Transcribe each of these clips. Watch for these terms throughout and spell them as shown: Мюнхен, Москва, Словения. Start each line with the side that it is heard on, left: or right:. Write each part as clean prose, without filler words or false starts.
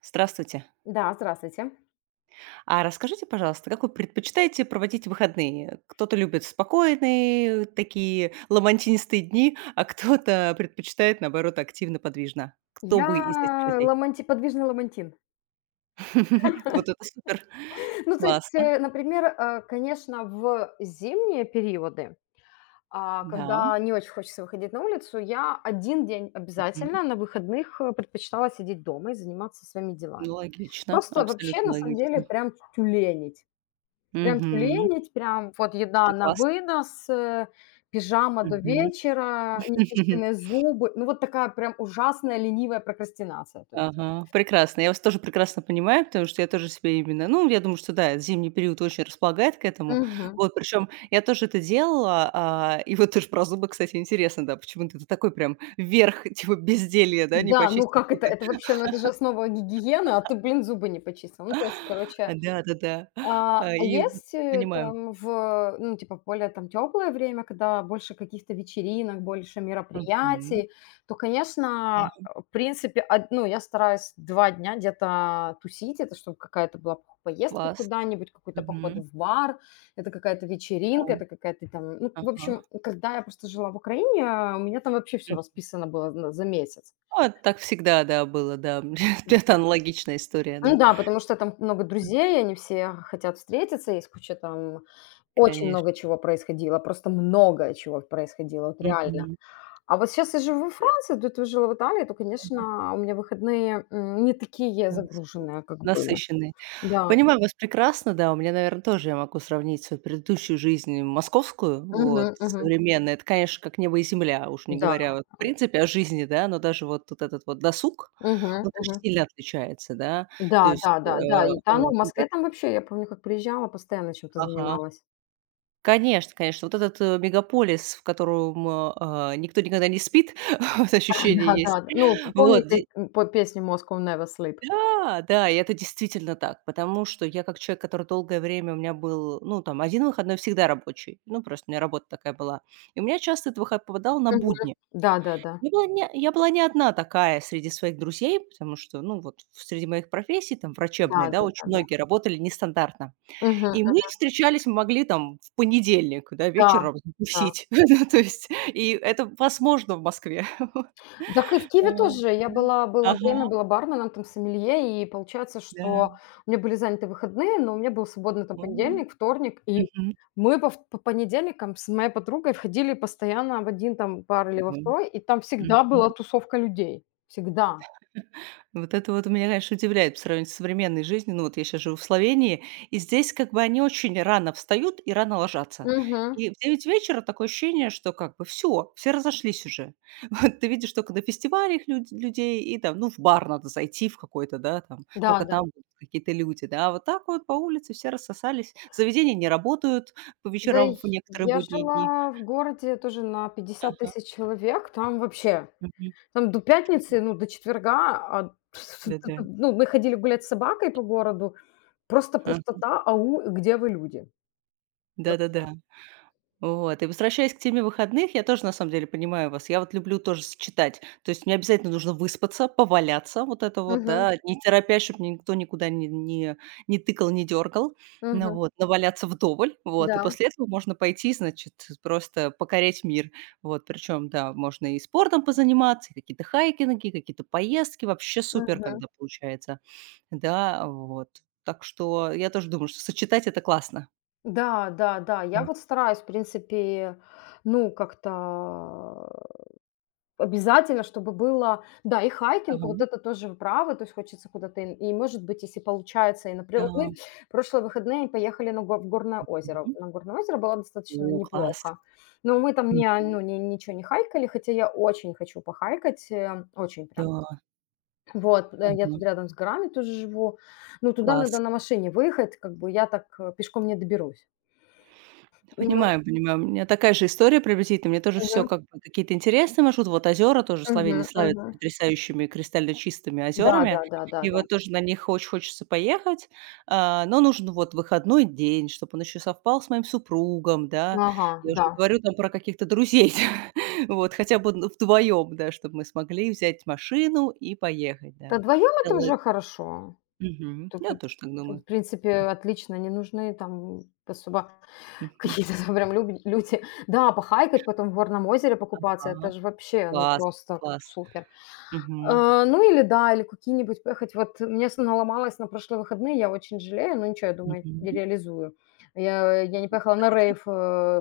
right: Здравствуйте.
left: Да, здравствуйте.
right: А расскажите, пожалуйста, как вы предпочитаете проводить выходные? Кто-то любит спокойные, такие ламантинистые дни, а кто-то предпочитает, наоборот, активно, подвижно. Кто
left: Я
right: вы из этих людей?
left: ламанти подвижный ламантин.
right: Вот это супер.
left: Ну, то есть,
right: Классно.
left: э, например, э, конечно, в зимние периоды,
right: Да.
left: когда не очень хочется выходить на улицу, я один день
right: Мгм.
left: обязательно на выходных, предпочитала сидеть дома и заниматься своими делами.
right: Ну, логично.
left: Просто вообще,
right: Абсолютно
left: на самом деле,
right: логично.
left: прям тюленить. Прям
right: Мгм.
left: тюленить, прям вот еда
right: Это
left: на
right: классно.
left: вынос, пижама до
right: Мгм.
left: вечера, нечищенные зубы. Ну, вот такая прям ужасная ленивая прокрастинация, то есть.
right: Ага, прекрасно. Я вас тоже прекрасно понимаю, потому что я тоже себе именно, ну, я думаю, что да, зимний период очень располагает к этому.
left: Мгм.
right: Вот, причем я тоже это делала, и вот тоже про зубы, кстати, интересно, да, почему-то это такой прям верх, типа безделье, да, не
left: Да, ну
right: почистить
left: как это?
right: зубы.
left: Это вообще, ну это же основа гигиены, а ты, блин, зубы не почистил. Ну, то есть, короче,
right: Да-да-да. А, и вот
left: есть
right: понимаю.
left: ну, типа, более там теплое время, когда больше каких-то вечеринок, больше
right: Мгм.
left: мероприятий, то,
right: Да,
left: конечно, в принципе, ну, я стараюсь 2 дня где-то тусить, это чтобы какая-то была поездка
right: класс.
left: куда-нибудь, какой-то поход
right: Мгм.
left: в бар, это какая-то
right: Да.
left: вечеринка, это какая-то там, ну, в
right: Ага.
left: общем, когда я просто жила в Украине, у меня там вообще все
right: М.
left: расписано было за месяц.
right: А, так всегда, да, было, да. Это аналогичная история,
left: Ну
right: да,
left: да, потому что там много друзей, они все хотят встретиться, есть куча там очень
right: конечно.
left: много чего происходило, просто много чего происходило, вот реально.
right: Мгм.
left: А вот сейчас я живу во
right: Да.
left: Франции, до этого жила в Италии, то, конечно, у меня выходные, не такие
right: Нас
left: загруженные, как были. Да.
right: Понимаю вас прекрасно, да. У меня, наверное, тоже я могу сравнить свою предыдущую жизнь московскую,
left: Мгм,
right: вот,
left: мгм.
right: современной. Это, конечно, как небо и земля, уж не
left: Да.
right: говоря вот в принципе о жизни, да, но даже вот тут этот вот досуг,
left: Мгм,
right: он, конечно,
left: мгм.
right: сильно отличается, да. То
left: Да,
right: есть,
left: да, да, да. И да, ну, в
right: когда.
left: Москве там вообще, я помню, как приезжала, постоянно чем-то
right: Ага.
left: занималась.
right: Конечно, конечно. Вот этот, мегаполис, в котором, а, никто никогда не спит, вот ощущение
left: Да,
right: есть.
left: да, да. Ну,
right: Вот
left: помните,
right: де
left: по песню Moscow Never Sleep?
right: Да, да, и это действительно так, потому что я как человек, который долгое время у меня был, ну, там, один выходной всегда рабочий, ну, просто у меня работа такая была. И у меня часто этот выход попадал на
left: Мгм.
right: будни.
left: Да, да, да.
right: Я была не одна такая среди своих друзей, потому что, ну, вот среди моих профессий, там,
left: Да,
right: врачебной, да,
left: да, да,
right: очень
left: да.
right: многие работали нестандартно.
left: Мгм.
right: И мы встречались, мы могли там в понедельник, да,
left: Да,
right: вечером
left: да.
right: затусить. Ну, то есть, и это возможно в Москве.
left: Так и в Киеве
right: Вот.
left: тоже я была
right: А, да.
left: было
right: Ага,
left: время, была барменом, там сомелье, и получается,
right: да.
left: что у меня были заняты выходные, но у меня был свободный там понедельник, вторник, и
right: Мгм.
left: мы по понедельникам с моей подругой входили постоянно в один там бар или во
right: Мгм.
left: второй, и там
right: Мгм.
left: всегда была тусовка людей. Всегда.
right: Вот это вот меня, конечно, удивляет по сравнению с современной жизнью. Ну, вот я сейчас живу в Словении, и здесь как бы они очень рано встают и рано ложатся.
left: Угу.
right: И в 9 вечера такое ощущение, что как бы все разошлись уже. Вот ты видишь только на фестивалях людей и там, ну, в бар надо зайти в какой-то, да, там,
left: Да,
right: только
left: да.
right: там будут какие-то люди, да. А вот так вот по улице все рассосались. Заведения не работают по
left: Да, и
right: вечерам в некоторые
left: я
right: будние дни.
left: жила в городе тоже на пятьдесят
right: Ага.
left: тысяч человек, там вообще
right: Мгм.
left: там до пятницы, ну, до четверга,
right: Да-да.
left: ну, мы ходили гулять с собакой по городу, просто
right: Ага.
left: пустота, ау, где вы, люди? Вот.
right: Да-да-да. Вот. И возвращаясь к теме выходных, я тоже на самом деле понимаю вас. Я вот люблю тоже сочетать. То есть мне обязательно нужно выспаться, поваляться, вот это вот,
left: Мгм,
right: да, не торопясь, чтобы никто никуда не тыкал, не дергал. Ну
left: мгм.
right: вот, наваляться вдоволь, вот.
left: Да,
right: И после этого можно пойти, значит, просто покорять мир. Вот, причем, да, можно и спортом позаниматься, и какие-то хайкинги, какие-то поездки. Вообще супер,
left: мгм.
right: когда получается. Да, вот. Так что я тоже думаю, что сочетать это классно.
left: Да, да, да, я вот стараюсь, в принципе, ну, как-то обязательно, чтобы было, да, и хайкинг, вот
right: Ага,
left: это тоже вы правы, то есть хочется куда-то и может быть, если получается, и, например, вот мы
right: да.
left: прошлые выходные поехали на го в Горное озеро.
right: Мгм.
left: На Горное озеро было достаточно
right: О, класс.
left: неплохо, но мы там
right: М,
left: не ну, не ничего не хайкали, хотя я очень хочу похайкать, очень прям.
right: да,
left: Вот, я тут
right: мгм.
left: рядом с горами тоже живу, ну туда надо
right: Класс.
left: на машине выехать, как бы я так, пешком не доберусь. Ну,
right: Понимаю, понимаю. У меня такая же история приблизительно. Мне тоже все
left: мгм,
right: как бы какие-то интересные маршруты. Вот озера тоже
left: мгм,
right: Словения славятся
left: мгм.
right: потрясающими кристально чистыми
left: Да, да,
right: озерами.
left: да, да,
right: И
left: да.
right: вот тоже на них очень хочется поехать, но нужен вот выходной день, чтобы он еще совпал с моим супругом, да.
left: Ага,
right: Я уже
left: да.
right: не говорю там про каких-то друзей, вот, хотя бы вдвоем, да, чтобы мы смогли взять машину и поехать,
left: Да
right: да.
left: вдвоем это
right: Целый
left: уже хорошо.
right: Мгм.
left: Тут,
right: Я тоже так
left: тут,
right: думаю.
left: в принципе, отлично, не нужны там особо
right: Мгм.
left: какие-то там прям люди. Да, похайкать, потом в горном озере
right: А.
left: покупаться, это же вообще, ну,
right: Класс,
left: просто
right: класс.
left: супер.
right: Мгм.
left: А, ну, или да, или какие-нибудь поехать. Вот мне наломалось на прошлые выходные, я очень жалею, но ничего, я думаю, я
right: Мгм.
left: реализую. Я не поехала на
right: Скажите?
left: рейв,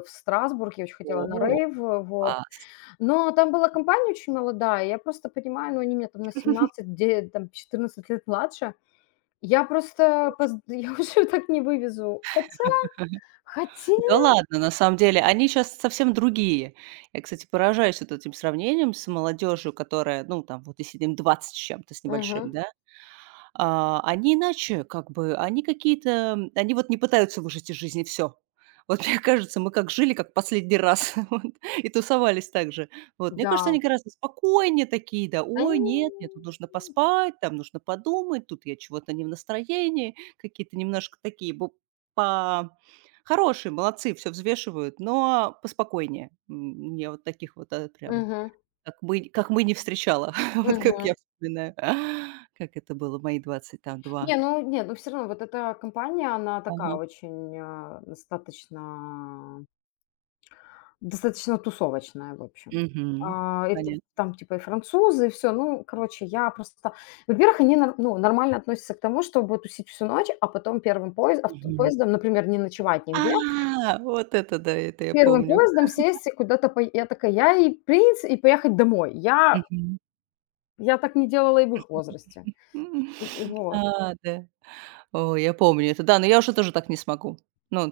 left: в Страсбург, я очень хотела на
right: О,
left: рейв, вот.
right: класс.
left: Но там была компания очень молодая, я просто понимаю, ну, они меня там на 17 где, там 14 лет младше, я просто поз я уже так не вывезу. Хотя, хотя
right: Да ладно, на самом деле, они сейчас совсем другие. Я, кстати, поражаюсь вот этим сравнением с молодежью, которая, ну, там вот если им 20 с чем-то, с небольшим,
left: мгм.
right: да. А, они иначе, как бы, они какие-то, они вот не пытаются выжить из жизни все. Вот мне кажется, мы как жили, как последний раз, вот, и тусовались так же. Вот, мне кажется,
left: Да,
right: они гораздо спокойнее такие, да:
left: они
right: "Ой, нет, мне тут нужно поспать, там нужно подумать, тут я чего-то не в настроении". Какие-то немножко такие бу по хорошие, молодцы, все взвешивают, но поспокойнее. Я вот таких вот, прям
left: мгм,
right: как мы не встречала. Вот как
left: мгм.
right: я вспоминаю, как это было мои 20 там
left: Не,
right: 2.
left: ну нет, ну все равно вот эта компания, она такая
right: Ага.
left: очень, достаточно тусовочная, в общем.
right: Мгм.
left: А, это
right: Понятно.
left: там типа и французы, и всё. Ну, короче, я просто во-первых, они нор ну, нормально относятся к тому, чтобы тусить всю ночь, а потом первым
right: Мгм.
left: поездом, например, не ночевать нигде.
right: А, вот это да, это я
left: Первым
right: помню.
left: поездом сесть и куда-то пое я такая, я и поехать домой. Я
right: Мгм.
left: я так не делала и в их возрасте.
right: М.
left: И вот.
right: А, да. О, я помню это. Да, но я уже тоже так не смогу. Ну,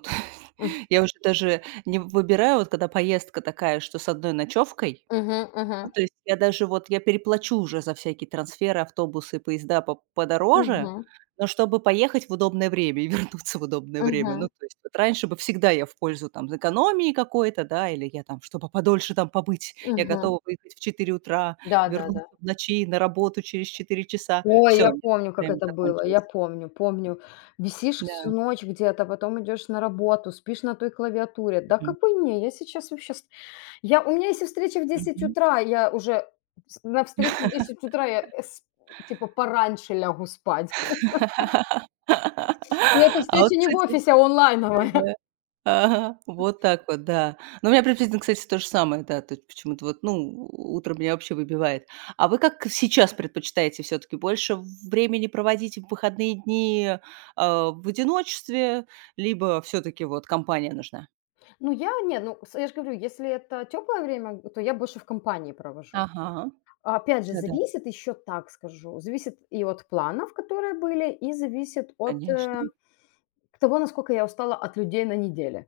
left: М.
right: я уже даже не выбираю, вот когда поездка такая, что с одной ночевкой.
left: Мгм,
right: Ну,
left: мгм.
right: то есть я даже вот я переплачу уже за всякие трансферы, автобусы, поезда по подороже,
left: Мгм,
right: но чтобы поехать в удобное время и вернуться в удобное время.
left: мгм,
right: Ну, то есть вот раньше бы всегда я в пользу там экономии какой-то, да, или я там, чтобы подольше там побыть, я
left: мгм.
right: готова выехать в 4 утра, вернуться
left: Да-да-да.
right: в ночи на работу через 4 часа.
left: Ой,
right: Все
left: я помню, как
right: время
left: это было, я
right: закончилось.
left: помню, помню. Висишь всю
right: Да,
left: ночь где-то, потом идёшь на работу, спишь на той клавиатуре. Да
right: мгм,
left: какой мне, я сейчас вообще с я у меня если встреча в десять
right: мгм.
left: утра, я уже с на встречу в 10 утра я э, с типа пораньше лягу спать. И эта
right: А вот,
left: встреча не в
right: кстати.
left: офисе, а онлайновая.
right: Да. Ага, вот так вот, да. Но у меня приблизительно, кстати, то же самое, да. То есть почему-то вот, ну, утро меня вообще выбивает. А вы как сейчас предпочитаете все таки больше времени проводить в выходные дни, а, в одиночестве, либо все таки вот компания нужна?
left: Ну, я нет, ну, с я же говорю, если это теплое время, то я больше в компании провожу.
right: Ага,
left: Опять же,
right: да-да,
left: зависит еще так скажу, зависит и от планов, которые были, и зависит от,
right: конечно.
left: того, насколько я устала от людей на неделе.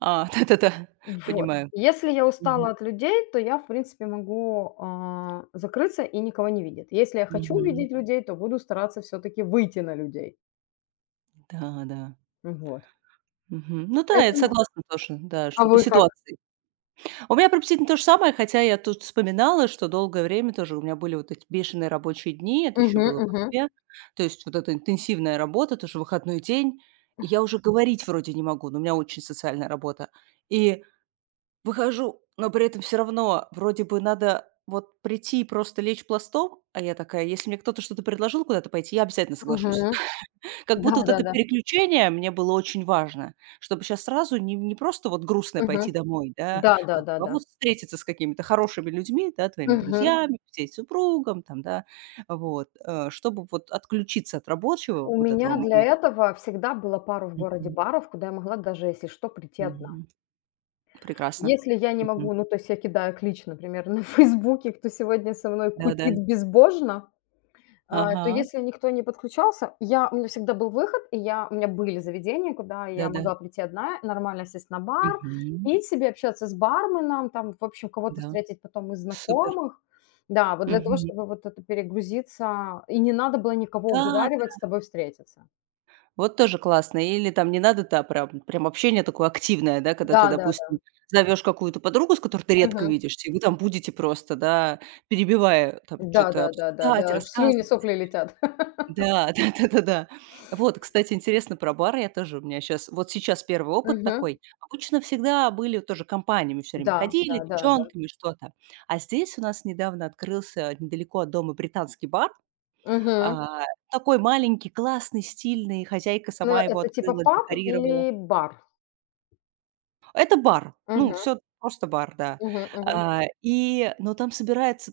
right: А, да-да-да,
left: Вот.
right: понимаю.
left: Если я
right: Мгм,
left: устала от людей, то я, в принципе, могу, закрыться и никого не видеть. Если я хочу
right: мгм.
left: видеть людей, то буду стараться все таки выйти на людей.
right: Да, да.
left: Вот.
right: Мгм. Ну да, я
left: Поэтому
right: согласна тоже, да,
left: а
right: что по
left: вы как?
right: ситуации. А, у меня приблизительно то же самое, хотя я тут вспоминала, что долгое время тоже у меня были вот эти бешеные рабочие дни, это еще
left: Мгм,
right: было в
left: мгм,
right: Москве. То есть вот эта интенсивная работа, тоже выходной день. И я уже говорить вроде не могу, но у меня очень социальная работа. И выхожу, но при этом все равно вроде бы надо вот прийти и просто лечь пластом, а я такая, если мне кто-то что-то предложил куда-то пойти, я обязательно соглашусь.
left: мгм.
right: Как будто вот это
left: Да-да-да.
right: переключение мне было очень важно, чтобы сейчас сразу не просто вот грустно
left: Мгм.
right: пойти домой, да,
left: Да, да,
right: как
left: да,
right: бы, а
left: да.
right: вот встретиться с какими-то хорошими людьми, да, твоими
left: Мгм.
right: друзьями, всей супругом там, да. Вот, чтобы вот отключиться от рабочего
left: У
right: вот этого
left: меня для
right: момента.
left: этого всегда было пару в городе
right: Мгм.
left: баров, куда я могла даже, если что, прийти одна.
right: Мгм. Прекрасно.
left: Если я не
right: Мгм.
left: могу, ну, то есть я кидаю клич, например, на "Фейсбуке", кто сегодня со мной
right: Да-да.
left: кутит безбожно. А, то
right: Ага.
left: если никто не подключался, я у меня всегда был выход, и я у меня были заведения, куда я
right: Да-да.
left: могла прийти одна, нормально сесть на бар,
right: Мгм.
left: пить себе, общаться с барменом, там, в общем, кого-то
right: Да.
left: встретить потом из
right: Супер.
left: знакомых. Да, вот для того,
right: Мгм.
left: чтобы вот это перегрузиться, и не надо было никого
right: Да.
left: уговаривать с тобой встретиться.
right: Вот тоже классно. Или там не надо, да, прям общение такое активное, да, когда ты,
left: Да-да-да.
right: допустим, зовешь какую-то подругу, с которой ты редко
left: Мгм.
right: видишься, и вы там будете просто, да, перебивая, там что то обсуждать,
left: Да-да-да-да-да. Аж слюни,
right: рассказывать.
left: сопли летят.
right: Да, да-да-да-да. Вот, кстати, интересно про бары. Я тоже у меня сейчас, вот сейчас первый опыт
left: Мгм.
right: такой. Обычно всегда были тоже компаниями, все время
left: Да,
right: ходили,
left: да-да-да.
right: девчонками, что-то. А здесь у нас недавно открылся недалеко от дома британский бар.
left: Мгм.
right: А, такой маленький, классный, стильный. Хозяйка
left: Ну,
right: сама его
left: это типа
right: открыла,
left: паб
right: декорировала.
left: или бар?
right: Это бар. Ну,
left: Мгм,
right: все просто бар, да.
left: мгм, мгм.
right: А, и но там собираются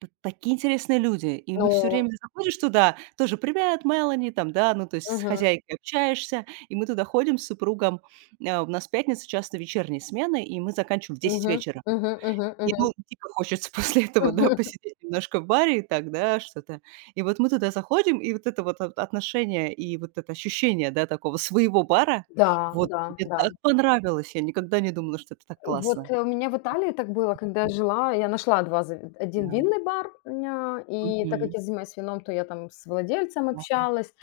right: т такие интересные люди. И мы все
left: Ну,
right: время заходишь туда, тоже: "Привет, Мелани!" Там, да, ну, то есть с
left: мгм.
right: хозяйкой общаешься. И мы туда ходим с супругом. А, у нас пятница часто вечерние смены, и мы заканчиваем в 10
left: Мгм.
right: вечера.
left: Мгм. Мгм.
right: И,
left: Мгм.
right: ну, дико хочется после этого, да,
left: Мгм.
right: посидеть немножко в баре и так, да, что-то. И вот мы туда заходим, и вот это вот от отношение, и вот это ощущение, да, такого своего бара,
left: Да,
right: вот,
left: да,
right: мне
left: да.
right: так понравилось. Я никогда не думала, что это так
left: Вот,
right: классно.
left: у меня в Италии так было, когда я жила. Я нашла 2 зав 1
right: Да.
left: винный бар, ня и так как
right: Мгм.
left: я занимаюсь вином, то я там с владельцем
right: Да,
left: общалась.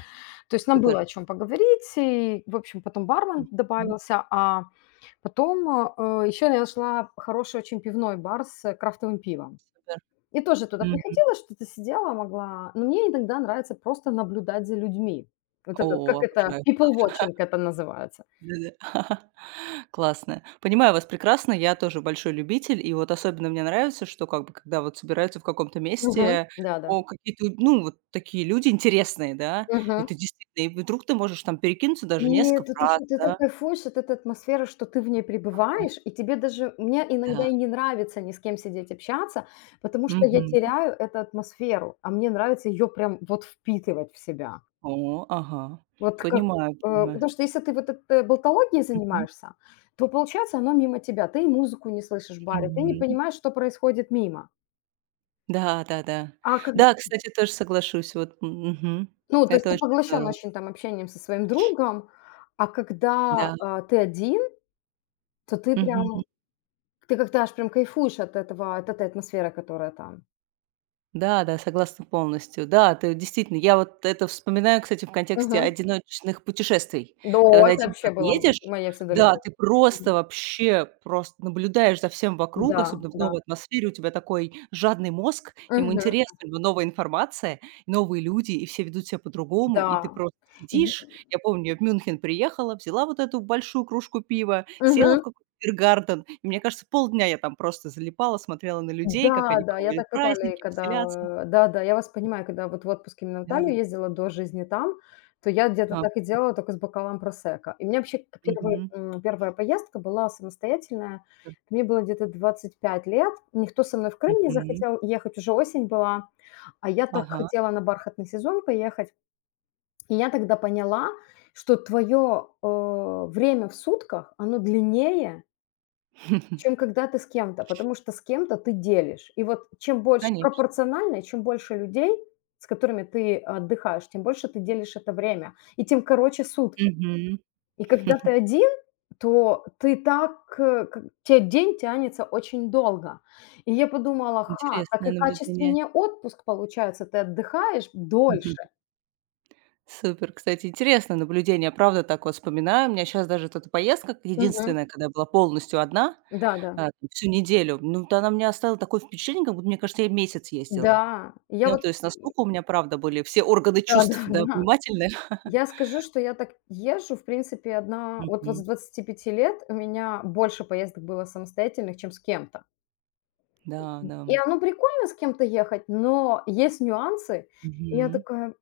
left: То есть нам было о
right: супер.
left: чем поговорить. И, в общем, потом бармен
right: Мгм.
left: добавился. А потом, еще я нашла хороший очень пивной бар с, крафтовым пивом.
right: Супер.
left: И тоже туда
right: Мгм.
left: приходила, что-то сидела, могла но мне иногда нравится просто наблюдать за людьми. Вот этот, как
right: О,
left: это,
right: обожаю.
left: people watching это называется.
right: Да-да. Классно. Понимаю вас прекрасно, я тоже большой любитель. И вот особенно мне нравится, что как бы когда вот собираются в каком-то
left: Мгм.
right: месте,
left: Да-да.
right: о, какие-то, ну, вот такие люди интересные, да.
left: Мгм.
right: Это действительно, и вдруг ты можешь там перекинуться даже
left: И
right: несколько
left: тут
right: фраз,
left: еще ты так
right: да.
left: кайфуешь от этой атмосферы, что ты в ней пребываешь, и тебе даже мне иногда
right: Да.
left: и не нравится ни с кем сидеть общаться, потому что я
right: Мгм.
left: теряю эту атмосферу, а мне нравится ее прям вот впитывать в себя.
right: О, ага.
left: Вот как,
right: Понимаю, понимаю.
left: потому что если ты вот этой болтологией
right: Мгм.
left: занимаешься, то получается оно мимо тебя. Ты и музыку не слышишь в баре, ты не
right: Мгм.
left: понимаешь, что происходит мимо.
right: Да, да-да.
left: А как,
right: Да, да, кстати, тоже соглашусь. Вот, м, мгм.
left: ну, то есть
right: Это
left: ты
right: очень
left: поглощен
right: здорово.
left: очень там общением со своим другом, а когда,
right: Да.
left: ты один, то ты прям, ты как-то аж прям кайфуешь от этого, от этой атмосферы, которая там.
right: Да-да, согласна полностью. Да, ты действительно, я вот это вспоминаю, кстати, в контексте
left: Мгм.
right: одиночных путешествий.
left: Да,
right: Когда ты
left: это
right: один
left: вообще
right: куда-то
left: была
right: едешь,
left: моя всегда
right: да,
left: любовь.
right: ты
left: Мгм.
right: просто вообще просто наблюдаешь за всем вокруг,
left: Да,
right: особенно в
left: да.
right: новой атмосфере. У тебя такой жадный мозг, ему
left: Мгм.
right: интересна новая информация, новые люди, и все ведут себя по-другому, и ты
left: Да.
right: просто сидишь. Я помню, в Мюнхен приехала, взяла вот эту большую кружку пива,
left: Е
right: села
left: мгм.
right: в какой-то биргарден, и, мне кажется, полдня я там просто залипала, смотрела на людей, как
left: Да,
right: они
left: да, я
right: проводят
left: так в Италии,
right: праздники, веселятся.
left: когда да-да, я вас понимаю, когда вот в отпуск именно в Италию
right: Да.
left: ездила до жизни там, то я где-то
right: Ага.
left: так и делала, только с бокалом просекко. И у меня вообще к первый,
right: Мгм.
left: первая поездка была самостоятельная.
right: Р
left: Мне было где-то 25 лет. Никто со мной в Крым не
right: Мгм.
left: захотел ехать, уже осень была, а я так
right: Ага.
left: хотела на бархатный сезон поехать. И я тогда поняла, что твое, время в сутках, оно длиннее чем когда ты с кем-то, потому что с кем-то ты делишь. И вот чем больше
right: Конечно.
left: пропорционально, и чем больше людей, с которыми ты отдыхаешь, тем больше ты делишь это время, и тем короче сутки.
right: Мгм.
left: И когда ты один, то ты так, э, к те день тянется очень долго. И я подумала: "Ха, так
right: Интересное
left: и
right: наблюдение.
left: качественнее отпуск получается, ты отдыхаешь
right: Мгм.
left: дольше".
right: Супер, кстати, интересное наблюдение. Правда, так вот вспоминаю. У меня сейчас даже вот эта поездка
left: Мгм.
right: единственная, когда я была полностью одна,
left: Да-да.
right: а, там всю неделю, ну, то она мне оставила такое впечатление, как будто, мне кажется, я месяц
left: Да,
right: ездила.
left: да, я
right: Ну,
left: вот
right: то есть настолько у меня, правда, были все органы чувств, да,
left: да-да-да.
right: внимательны.
left: Я скажу, что я так езжу, в принципе, одна вот с
right: Мгм.
left: 25 лет у меня больше поездок было самостоятельных, чем с кем-то.
right: Да, да.
left: И оно прикольно с кем-то ехать, но есть нюансы. И я
right: Мгм.
left: такая: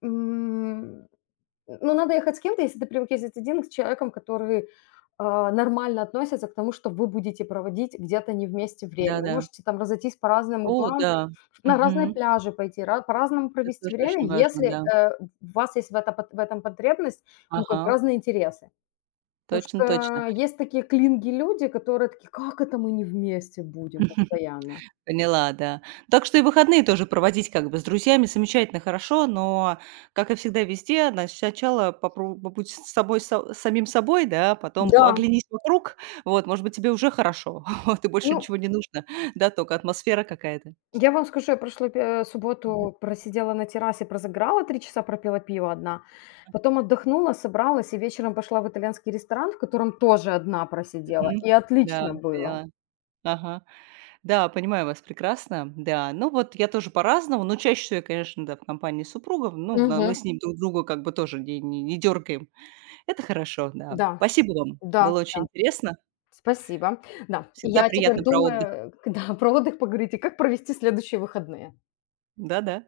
left: ну, надо ехать с кем-то, если ты привык ездить один, с человеком, который, нормально относится к тому, что вы будете проводить где-то не вместе время. Вы
right: Да-да.
left: можете там разойтись по разным
right: О
left: углам,
right: да.
left: на разные
right: Мгм.
left: пляжи пойти, ра по-разному
right: Это
left: провести
right: тоже
left: время,
right: очень важно,
left: если,
right: да.
left: у вас есть в этом потребность, ну, как
right: Ага.
left: бы разные интересы. Потому
right: Точно, точно.
left: что есть такие клинги люди, которые такие: "Как это мы не вместе будем постоянно?"
right: Поняла, да. Так что и выходные тоже проводить как бы с друзьями замечательно, хорошо, но, как и всегда везде, значит, сначала попру побудь с собой са самим собой, да, а потом
left: Да.
right: оглянись вокруг, вот, может быть, тебе уже хорошо, вот, и больше
left: Ну,
right: ничего не нужно, да, только атмосфера какая-то.
left: я вам скажу, я прошлую пе субботу просидела на террасе, прозаграла 3 часа, пропила пиво одна, потом отдохнула, собралась и вечером пошла в итальянский ресторан, в котором тоже одна просидела,
right: Мгм.
left: и
right: Да,
left: отлично было.
right: поняла. Ага. Да, понимаю вас прекрасно. Да, ну вот я тоже по-разному, но чаще всего я, конечно, да, в компании супругов. Ну, на мы
left: Мгм.
right: с ним друг друга как бы тоже не дергаем. Это хорошо, да.
left: Да,
right: Спасибо вам.
left: да,
right: Было очень
left: да.
right: интересно.
left: Спасибо. Да. И
right: Всегда
left: я теперь
right: приятно про отдых.
left: думаю, да, про отдых поговорите, как провести следующие выходные.
right: Да-да.